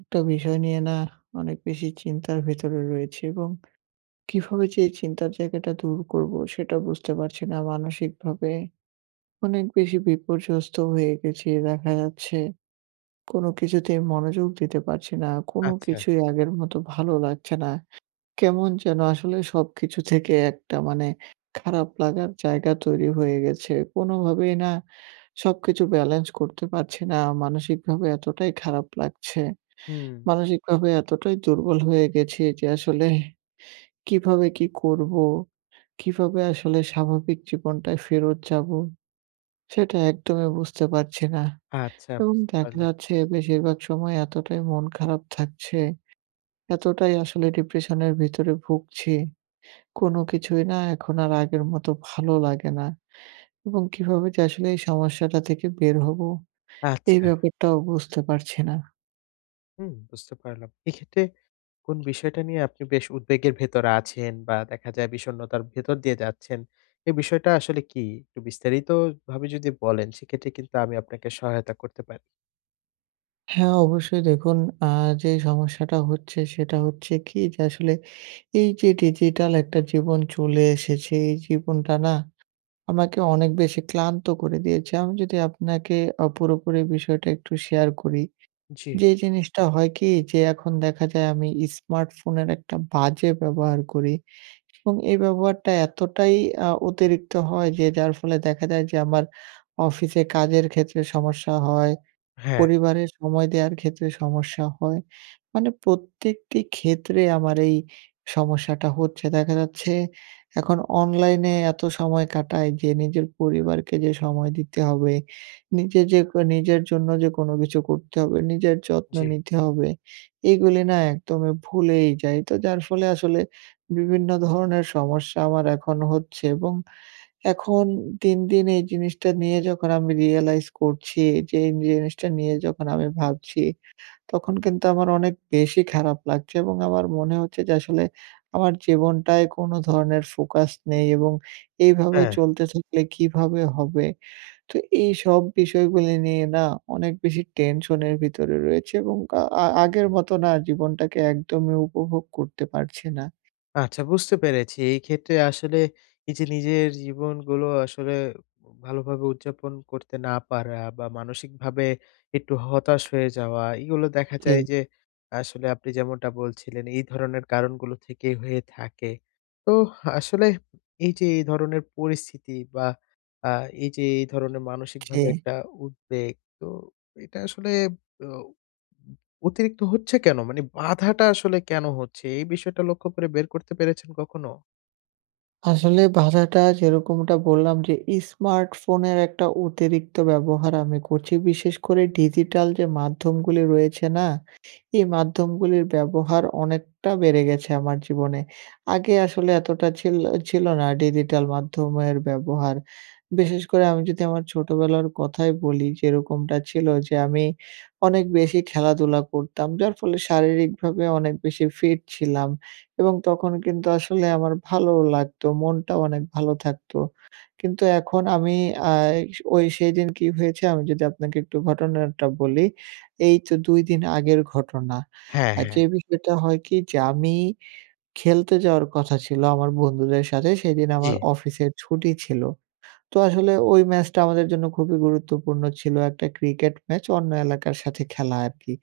একটা বিষয় নিয়ে না অনেক বেশি চিন্তার ভেতরে রয়েছি এবং কিভাবে যে এ চিন্তার জায়গাটা দূর করবো? সেটাও বুঝতে পারছি না, মানসিক ভাবে অনেক বেশি বিপর্যস্ত হয়ে গেছি। দেখা যাচ্ছে কোনো কিছুতেই মনোযোগ দিতে পারছি না, কোনো আচ্ছা। কিছুই আগের মতো ভালো লাগছে না, কেমন যেনো আসলে সবকিছু থেকে একটা মানে খারাপ লাগার জায়গা তৈরি হয়ে গেছে। কোনোভাবেই না সবকিছু ব্যালেন্স করতে পারছি না, মানসিক ভাবে এতটাই খারাপ লাগছে। হুম। মানসিকভাবে এতটাই দুর্বল হয়ে গেছি যে আসলে, কিভাবে কি করবো? কিভাবে আসলে স্বাভাবিক জীবনটায় ফেরত যাবো? সেটা একদমই বুঝতে পারছি না, আচ্ছা, এবং বুঝতে দেখা পারলাম। যাচ্ছে বেশিরভাগ সময় এতটাই মন খারাপ থাকছে, এতটাই আসলে ডিপ্রেশনের ভেতরে ভুগছি, কোনো কিছুই না এখন আর আগের মতো ভালো লাগে না এবং কিভাবে যে আসলে এই সমস্যাটা থেকে একটু বের হবো? এই আচ্ছা। ব্যাপারটাও বুঝতে পারছি না। হুম, বুঝতে পারলাম। এইক্ষেত্রে কোন বিষয়টা নিয়ে আপনি বেশ উদ্বেগের ভেতরে আছেন বা দেখা যায় বিষণ্ণতার ভেতর দিয়ে যাচ্ছেন। এই বিষয়টা আসলে কি? একটু বিস্তারিত ভাবে যদি বলেন সেক্ষেত্রে কিন্তু আমি আপনাকে সহায়তা করতে পারি। হ্যাঁ, অবশ্যই, দেখুন আ যে সমস্যাটা হচ্ছে, সেটা হচ্ছে কি যে আসলে, এই যে ডিজিটাল একটা জীবন চলে এসেছে এই জীবনটা না, আমাকে অনেক বেশি ক্লান্ত করে দিয়েছে। আমি যদি আপনাকে অ পুরোপুরি বিষয়টা একটু শেয়ার করি, জি। যে জিনিসটা হয় কি, যে এখন দেখা যায় আমি ইস্মার্টফোনের একটা বাজে ব্যবহার করি এবং এই ব্যবহারটা এতটাই আ অতিরিক্ত হয় যে যার ফলে দেখা যায় যে, আমার অফিসে কাজের ক্ষেত্রে সমস্যা হয়, হ্যাঁ। পরিবারের সময় দেওয়ার ক্ষেত্রে সমস্যা হয়। মানে প্রত্যেকটি ক্ষেত্রে আমার এই সমস্যাটা হচ্ছে। দেখা যাচ্ছে এখন অনলাইনে এত সময় কাটাই যে নিজের পরিবারকে যে সময় দিতে হবে, নিজে যে ক নিজের জন্য যে কোনো কিছু করতে হবে, নিজের যত্ন জি। নিতে হবে, এগুলি না একদমই ভুলেই যাই। তো যার ফলে আসলে বিভিন্ন ধরনের সমস্যা আমার এখনো হচ্ছে এবং এখন দিন, দিন এই জিনিসটা নিয়ে যখন আমি রিয়েলাইজ করছি, যে এই জিনিসটা নিয়ে যখন আমি ভাবছি, তখন কিন্তু আমার অনেক বেশি খারাপ লাগছে এবং আমার মনে হচ্ছে যে, আসলে আমার জীবনটায় কোনো ধরনের ফোকাস নেই এবং এইভাবে হ্যাঁ। চলতে থাকলে কিভাবে হবে। তো এইসব বিষয়গুলি নিয়ে না অনেক বেশি টেনশনের ভিতরে রয়েছে এবং কা আ আগের মতো না জীবনটাকে একদমই উপভোগ করতে পারছি না। আচ্ছা বুঝতে পেরেছি, এই ক্ষেত্রে আসলে এই যে নিজের জীবনগুলো আসলে, ভালো ভাবে উদযাপন করতে না পারা বা মানসিক ভাবে একটু হতাশ হয়ে যাওয়া, এইগুলো দেখা যায় ফি যে আসলে আপনি যেমনটা বলছিলেন এই ধরনের কারণগুলো থেকেই হয়ে থাকে। তো আসলে, এই যে এই ধরনের পরিস্থিতি বা আ এই যে এই ধরনের মানসিকভাবে জি। একটা উদ্বেগ তো এটা আসলে, ও অতিরিক্ত হচ্ছে কেন? মানে বাধাটা আসলে কেন হচ্ছে? এই বিষয়টা লক্ষ্য করে বের করতে পেরেছেন কখনো? আসলে বাধাটা যেরকমটা বললাম যে স্মার্টফোনের একটা অতিরিক্ত ব্যবহার আমি করছি। বিশেষ করে ডিজিটাল যে মাধ্যমগুলি রয়েছে না? এই মাধ্যমগুলির ব্যবহার অনেকটা বেড়ে গেছে আমার জীবনে। আগে আসলে এতটা ছিল ছিল না ডিজিটাল মাধ্যমের ব্যবহার। বিশেষ করে আমি যদি আমার ছোটবেলার কথাই বলি, যেরকমটা ছিল যে আমি অনেক বেশি খেলাধুলা করতাম। যার ফলে শারীরিকভাবে অনেক বেশি ফিট ছিলাম এবং তখন কিন্তু আসলে আমার ভালোও লাগতো। মনটাও অনেক ভালো থাকত। কিন্তু এখন আমি আ এস ওই সেদিন কি হয়েছে আমি যদি আপনাকে একটু ঘটনাটা বলি। এই তো ২ দিন আগের ঘটনা। হ্যাঁ, আ হ্যাঁ। যে বিষয়টা হয় কি যে আমি খেলতে যাওয়ার কথা ছিল আমার বন্ধুদের সাথে সেদিন জি। আমার অফিসের ছুটি ছিল। তো আসলে ওই ম্যাচটা আমাদের জন্য খুবই গুরুত্বপূর্ণ ছিল। একটা ক্রিকেট ম্যাচ অন্য এলাকার সাথে খেলা আরকি।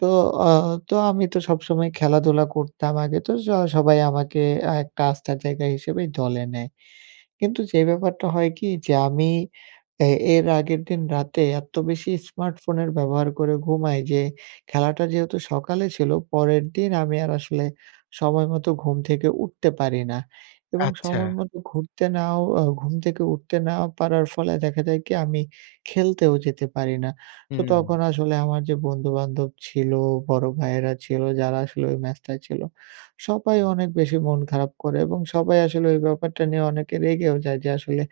তো আ তো আমি তো সবসময় খেলাধুলা করতাম আগে, তো স সবাই আমাকে আ একটা আস্থার জায়গা হিসেবেই দলে নেয়। কিন্তু যে ব্যাপারটা হয় কি? যে আমি এ এর আগের দিন রাতে এত বেশি স্মার্টফোনের ব্যবহার করে ঘুমাই যে খেলাটা যেহেতু সকালে ছিল, পরের দিন আমি আর আসলে সময়মতো ঘুম থেকে উঠতে পারি না এবং আচ্ছা। সময়মতো ঘুরতে নাও আ ঘুম থেকে উঠতে না পারার ফলে দেখা যায় কি? আমি খেলতেও যেতে পারি না। তো হুম। তখন আসলে আমার যে বন্ধু-বান্ধব ছিল, বড় ভাইয়েরা ছিল, যারা আসলে ওই ম্যাচটায় ছিল সবাই অনেক বেশি মন খারাপ করে এবং সবাই আসলে ওই ব্যাপারটা নিয়ে অনেকে রেগেও যায়। যে আসলে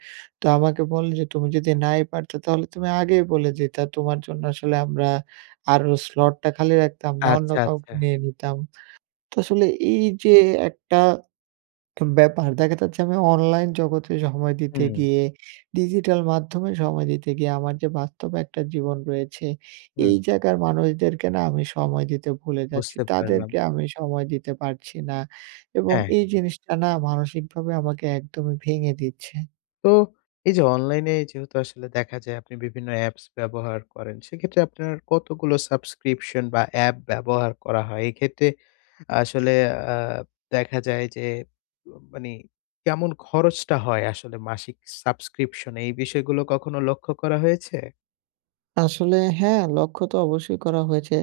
তো আমাকে বলে যে, "তুমি যদি নাই পারতে তাহলে তুমি আগেই বলে দিতা। তোমার জন্য আসলে আমরা আরো slot টা খালি রাখতাম না, অন্য আচ্ছা, আচ্ছা। কাউকে নিয়ে নিতাম।" তো আসলে, এই যে একটা উ ব্যাপার, দেখা যাচ্ছি আমি অনলাইন জগতে সময় দিতে হুম। গিয়ে, ডিজিটাল মাধ্যমে সময় দিতে গিয়ে, আমার যে বাস্তব একটা জীবন রয়েছে, হুম। এই জায়গার মানুষদেরকে না আমি সময় দিতে ভুলে যাচ্ছি। বুঝতে পারলাম। তাদেরকে আমি সময় দিতে পারছি না এবং হ্যাঁ। এই জিনিসটা না মানসিকভাবে আমাকে একদমই ভেঙে দিচ্ছে। তো, এই যে অনলাইনে যেহেতু আসলে দেখা যায় আপনি বিভিন্ন অ্যাপস ব্যবহার করেন, সেক্ষেত্রে আপনার কতগুলো subscription বা অ্যাপ ব্যবহার করা হয়? এক্ষেত্রে, আসলে আ দেখা যায় যে মা মানি কেমন খরচটা হয় আসলে মাসিক subscription? এই বিষয়গুলো কখনো লক্ষ্য করা হয়েছে? আসলে হ্যাঁ, লক্ষ্য তো অবশ্যই করা হয়েছে।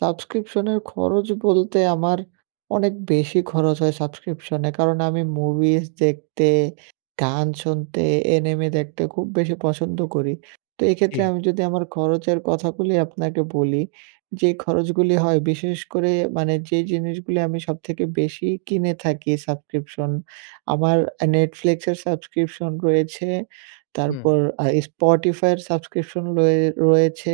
সাবস্ক্রিপশনের খরচ বলতে আমার অনেক বেশি খরচ হয় সাবস্ক্রিপশনে, কারণ আমি মুভিজ দেখতে, গান শুনতে, এনিমে দেখতে খুব বেশি পছন্দ করি। তো এক্ষেত্রে জ্বি। আমি যদি আমার খরচের কথাগুলি আপনাকে বলি, যে খরচগুলি হয়। বিশেষ করে মানে যে জিনিসগুলি আমি সবথেকে বেশিই কিনে থাকি সাবক্রিপশন, আমার Netflix এর সাবস্ক্রিপশন রয়েছে, হুম। তারপর আ Spotify এর সাবস্ক্রিপশন রয়ে রয়েছে,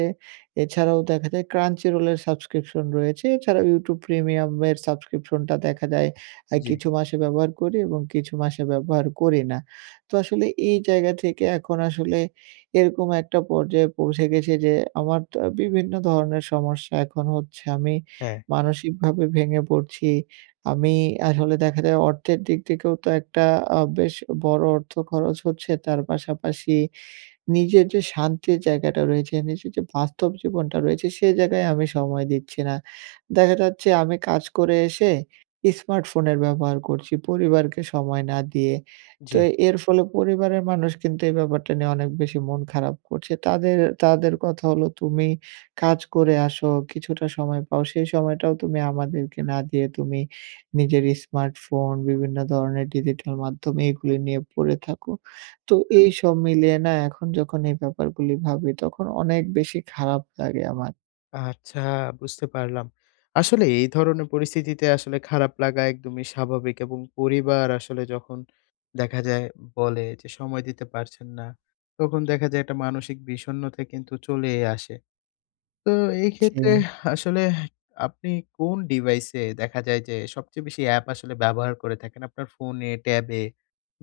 এছাড়াও দেখা যায় Crunchyroll এর সাবস্ক্রিপশন রয়েছে, এছাড়াও YouTube প্রিমিয়ামের সাবস্ক্রিপশনটা দেখা যায়, আ জ্বি। কিছু মাসে ব্যবহার করি এবং কিছু মাসে ব্যবহার করি না। তো আসলে এই জায়গা থেকে এখন আসলে, এরকম একটা পর্যায়ে পৌঁছে গেছি যে, আমার তো বিভিন্ন ধরনের সমস্যা এখন হচ্ছে। আমি হ্যাঁ। মানসিকভাবে ভেঙে পড়ছি, আমি আসলে দেখা যায় অর্থের দিক থেকেও তো একটা আ বেশ বড় অর্থ খরচ হচ্ছে, তার পাশাপাশি নিজের যে শান্তির জায়গাটা রয়েছে, নিজের যে বাস্তব জীবনটা রয়েছে সেই জায়গায় আমি সময় দিচ্ছি না। দেখা যাচ্ছে আমি কাজ করে এসে ইস্মার্টফোনের ব্যবহার করছি, পরিবারকে সময় না দিয়ে। তো জ্বি। এর ফলে পরিবারের মানুষ কিন্তু এই ব্যাপারটা নিয়ে অনেক বেশি মন খারাপ করছে। তাদের, তাদের, কথা হলো তুমি কাজ করে আসো, কিছুটা সময় পাও, সেই সময়টাও তুমি আমাদেরকে না দিয়ে তুমি নিজের ইস্মার্টফোন, বিভিন্ন ধরনের ডিজিটাল মাধ্যম এইগুলি নিয়ে পড়ে থাকো, তো এইসব মিলিয়ে না এখন যখন এই ব্যাপারগুলি ভাবি তখন অনেক বেশি খারাপ লাগে আমার। আচ্ছা। বুঝতে পারলাম। আসলে এই ধরনের পরিস্থিতিতে আসলে, খারাপ লাগা একদমই স্বাভাবিক। এবং পরিবার আসলে যখন, দেখা যায় বলে যে সময় দিতে পারছেন না। তখন দেখা যায় একটা মানসিক বিষণ্নতা কিন্তু চলেই আসে। তো এই ক্ষেত্রে ছি। আসলে, আপনি কোন ডিভাইসে, দেখা যায় যে সবচেয়ে বেশি অ্যাপ আসলে ব্যবহার করে থাকেন আপনার ফোনে, ট্যাবে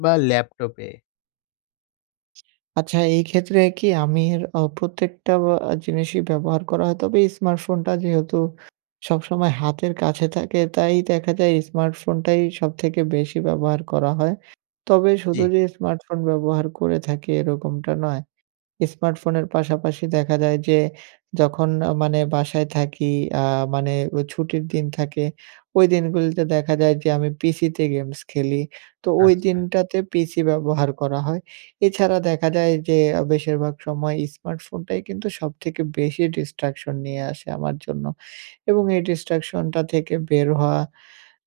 বা ল্যাপটপে? আচ্ছা, এই ক্ষেত্রে কি আমার অ প্রত্যেকটা অ জিনিসই ব্যবহার করা হয়। তবে স্মার্টফোনটা যেহেতু সবসময় হাতের কাছে থাকে, তাই দেখা যায় স্মার্টফোনটাই সবথেকে বেশি ব্যবহার করা হয়। তবে শুধু জী। যে স্মার্টফোন ব্যবহার করে থাকি এরকমটা নয়। স্মার্টফোনের পাশাপাশি দেখা যায় যে, যখন আ মানে বাসায় থাকি আ মানে ওই ছুটির দিন থাকে, ওই দিনগুলিতে দেখা যায় যে আমি পিসিতে গেমস খেলি। তো ওই আচ্ছা। দিনটাতে পিসি ব্যবহার করা হয়। এছাড়া দেখা যায় যে, আ বেশিরভাগ সময় স্মার্টফোনটাই কিন্তু সবথেকে বেশি destruction নিয়ে আসে আমার জন্য। এবং এই destruction টা থেকে বের হওয়া,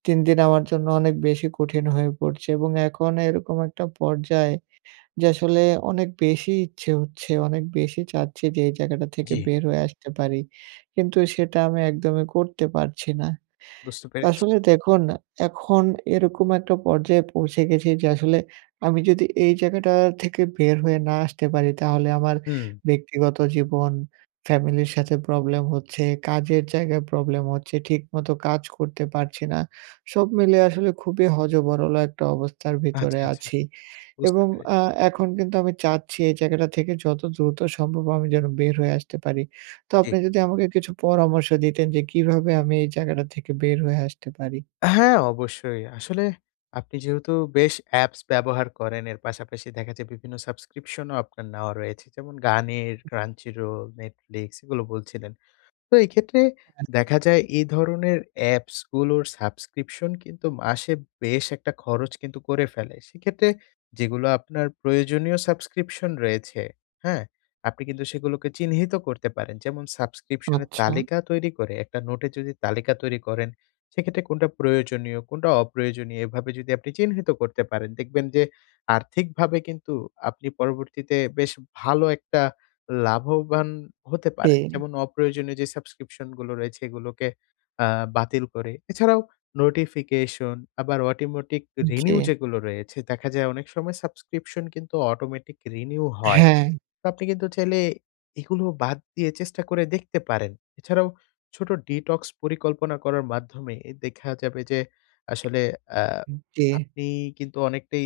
দিন-দিন আমার জন্য অনেক বেশি কঠিন হয়ে পড়ছে এবং এখন এরকম একটা পর্যায়, যে আসলে অনেক বেশি ইচ্ছে হচ্ছে। অনেক বেশি চাচ্ছি যে এই জায়গাটা থেকে জী। বের হয়ে আসতে পারি। কিন্তু সেটা আমি একদমই করতে পারছি না। বুঝতে তা পেরেছি। আসলে দেখুন, এখন এরকম একটা পর্যায়ে পৌঁছে গেছি যে আসলে, আমি যদি এই জায়গাটা থেকে বের হয়ে না আসতে পারি, তাহলে আমার হুম। ব্যক্তিগত জীবন, ফ্যামিলির সাথে প্রবলেম হচ্ছে, কাজের জায়গায় প্রবলেম হচ্ছে, ঠিক মতো কাজ করতে পারছি না। সব মিলে আসলে খুবই হ-য-ব-র-ল একটা অবস্থার আচ্ছা, ভেতরে আচ্ছা। আছি। বুঝতে এবং আ পেরেছি। এখন কিন্তু আমি চাচ্ছি এই জায়গাটা থেকে যত দ্রুত সম্ভব আমি যেন বের হয়ে আসতে পারি। তো জী। আপনি যদি আমাকে কিছু পরামর্শ দিতেন, যে কিভাবে আমি এই জায়গাটা থেকে বের হয়ে আসতে পারি? হ্যাঁ, অবশ্যই, আসলে আপনি যেহেতু বেশ অ্যাপস ব্যবহার করেন, এর পাশাপাশি দেখা যায় বিভিন্ন সাবস্ক্রিপশনও আপনার নেওয়া রয়েছে, যেমন গানের, Crunchyroll, Netflix, এগুলো বলছিলেন। তো এক্ষেত্রে হ্যাঁ। দেখা যায় এই ধরনের অ্যাপসগুলোর সাবস্ক্রিপশন কিন্তু মাসে বেশ একটা খরচ কিন্তু করে ফেলে। সেক্ষেত্রে যেগুলো আপনার প্রয়োজনীয় সাবস্ক্রিপশন রয়েছে, হ্যাঁ? আপনি কিন্তু সেগুলোকে চিহ্নিত করতে পারেন। যেমন সাবস্ক্রিপশনের আচ্ছা। তালিকা তৈরি করে একটা নোটে যদি তালিকা তৈরি করেন, সেক্ষেত্রে কোনটা প্রয়োজনীয় কোনটা অপ্রয়োজনীয় এভাবে যদি আপনি চিহ্নিত করতে পারেন, দেখবেন যে আর্থিকভাবে কিন্তু আপনি পরবর্তীতে বেশ ভালো একটা লাভবান হতে পারেন। এ। যেমন অপ্রয়োজনীয় যে সাবস্ক্রিপশনগুলো রয়েছে, এগুলোকে আ বাতিল করে। এছাড়াও নোটিফিকেশন আবার অটোমেটিক উম রিনিউ জী। যেগুলো রয়েছে, দেখা যায় অনেক সময় সাবস্ক্রিপশন কিন্তু অটোমেটিক রিনিউ হয়, হ্যাঁ। আপনি কিন্তু চাইলে, এগুলো বাদ দিয়ে চেষ্টা করে দেখতে পারেন। এছাড়াও, ছোট ডিটক্স পরিকল্পনা করার মাধ্যমে এ দেখা যাবে যে, আসলে অ্যা উম জী। আপনি কিন্তু অনেকটাই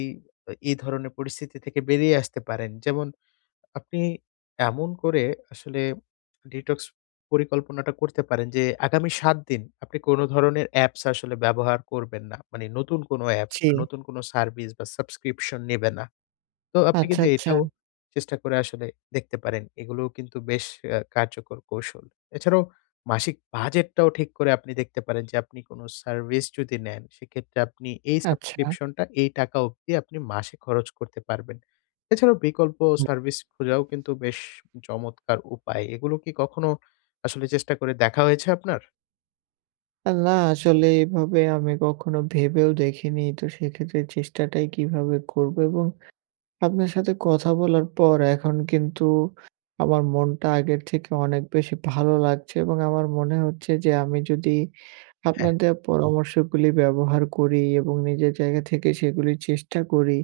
এ ধরনের পরিস্থিতি থেকে বেরিয়ে আসতে পারেন। যেমন আপনি এমন করে আসলে ডিটক্স পরিকল্পনাটা করতে পারেন যে, আগামী ৭ দিন আপনি কোন ধরনের অ্যাপস আসলে ব্যবহার করবেন না। মানে নতুন কোনো অ্যাপস বা জি। নতুন কোনো সার্ভিস বা সাবস্ক্রিপশন নেবে না। তো আপনি আচ্ছা, কিন্তু আচ্ছা। এটাও চেষ্টা করে আসলে দেখতে পারেন। এগুলোও কিন্তু বেশ অ্যা কার্যকর কৌশল। এছাড়াও মাসিক বাজেটটাও ঠিক করে আপনি দেখতে পারেন যে আপনি কোনো সার্ভিস যদি নেন, সেক্ষেত্রে আপনি এই আচ্ছা। সাবস্ক্রিপশনটা এই টাকা অবধি আপনি মাসে খরচ করতে পারবেন। এছাড়াও বিকল্প সার্ভিস খোঁজাও কিন্তু বেশ চমৎকার উপায়। এগুলো কি কখনো আসলে চেষ্টা করে দেখা হয়েছে আপনার? আল্লাহ! আসলে এভাবে আমি কখনো ভেবেও দেখিনি! তো সেক্ষেত্রে চেষ্টাটাই কিভাবে করব? এবং আপনার সাথে কথা বলার পর এখন কিন্তু আমার মনটা আগের থেকে অনেক বেশি ভালো লাগছে এবং আমার মনে হচ্ছে যে আমি যদি হ্যাঁ। আপনার দেওয়া পরামর্শগুলি ব্যবহার করি এবং নিজের জায়গা থেকে সেগুলির চেষ্টা করি,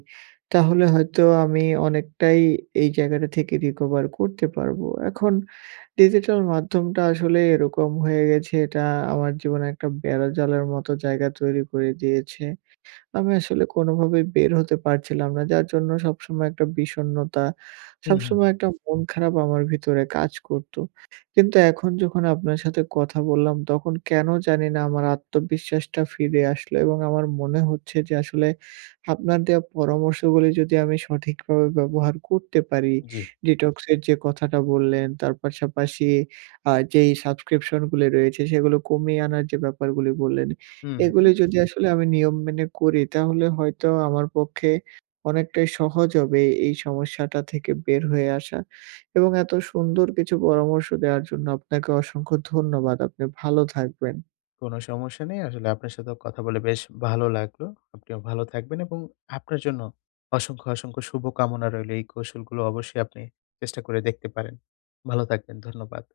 তাহলে হয়তো আমি অনেকটাই এই জায়গাটা থেকে রিকভার করতে পারব। এখন ডিজিটাল মাধ্যমটা আসলে এরকম হয়ে গেছে এটা আমার জীবনে একটা বেড়াজালের মতো জায়গা তৈরি করে দিয়েছে। আমি আসলে কোনোভাবেই বের হতে পারছিলাম না যার জন্য সবসময় একটা বিষণ্ণতা, উম, হুম। সবসময় একটা মন খারাপ আমার ভিতরে কাজ করতো। কিন্তু এখন যখন আপনার সাথে কথা বললাম, তখন কেনো জানি না আমার আত্মবিশ্বাসটা ফিরে আসলো। এবং আমার মনে হচ্ছে যে আসলে আপনার দেয়া পরামর্শগুলি যদি আমি সঠিকভাবে ব্যবহার করতে পারি, জ্বী। detox এর যে কথাটা বললেন, তার পাশাপাশি আ যেই সাবস্ক্রিপশন গুলো রয়েছে, সেগুলো কমিয়ে আনার যে ব্যাপারগুলি বললেন। হুম, হুম। এগুলো যদি আসলে আমি নিয়ম মেনে করি তাহলে হয়তো আমার পক্ষে অনেকটাই সহজ হবে এই সমস্যাটা থেকে বের হয়ে আসা। এবং এত সুন্দর কিছু পরামর্শ দেওয়ার জন্য আপনাকে অসংখ্য ধন্যবাদ। আপনি ভালো থাকবেন। কোনো সমস্যা নেই, আসলে আপনার সাথেও কথা বলে বেশ ভালো লাগলো। আপনিও ভালো থাকবেন এবং আপনার জন্য অসংখ্য, অসংখ্য শুভকামনা রইলো। এই কৌশলগুলো অবশ্যই আপনি চেষ্টা করে দেখতে পারেন। ভালো থাকবেন, ধন্যবাদ।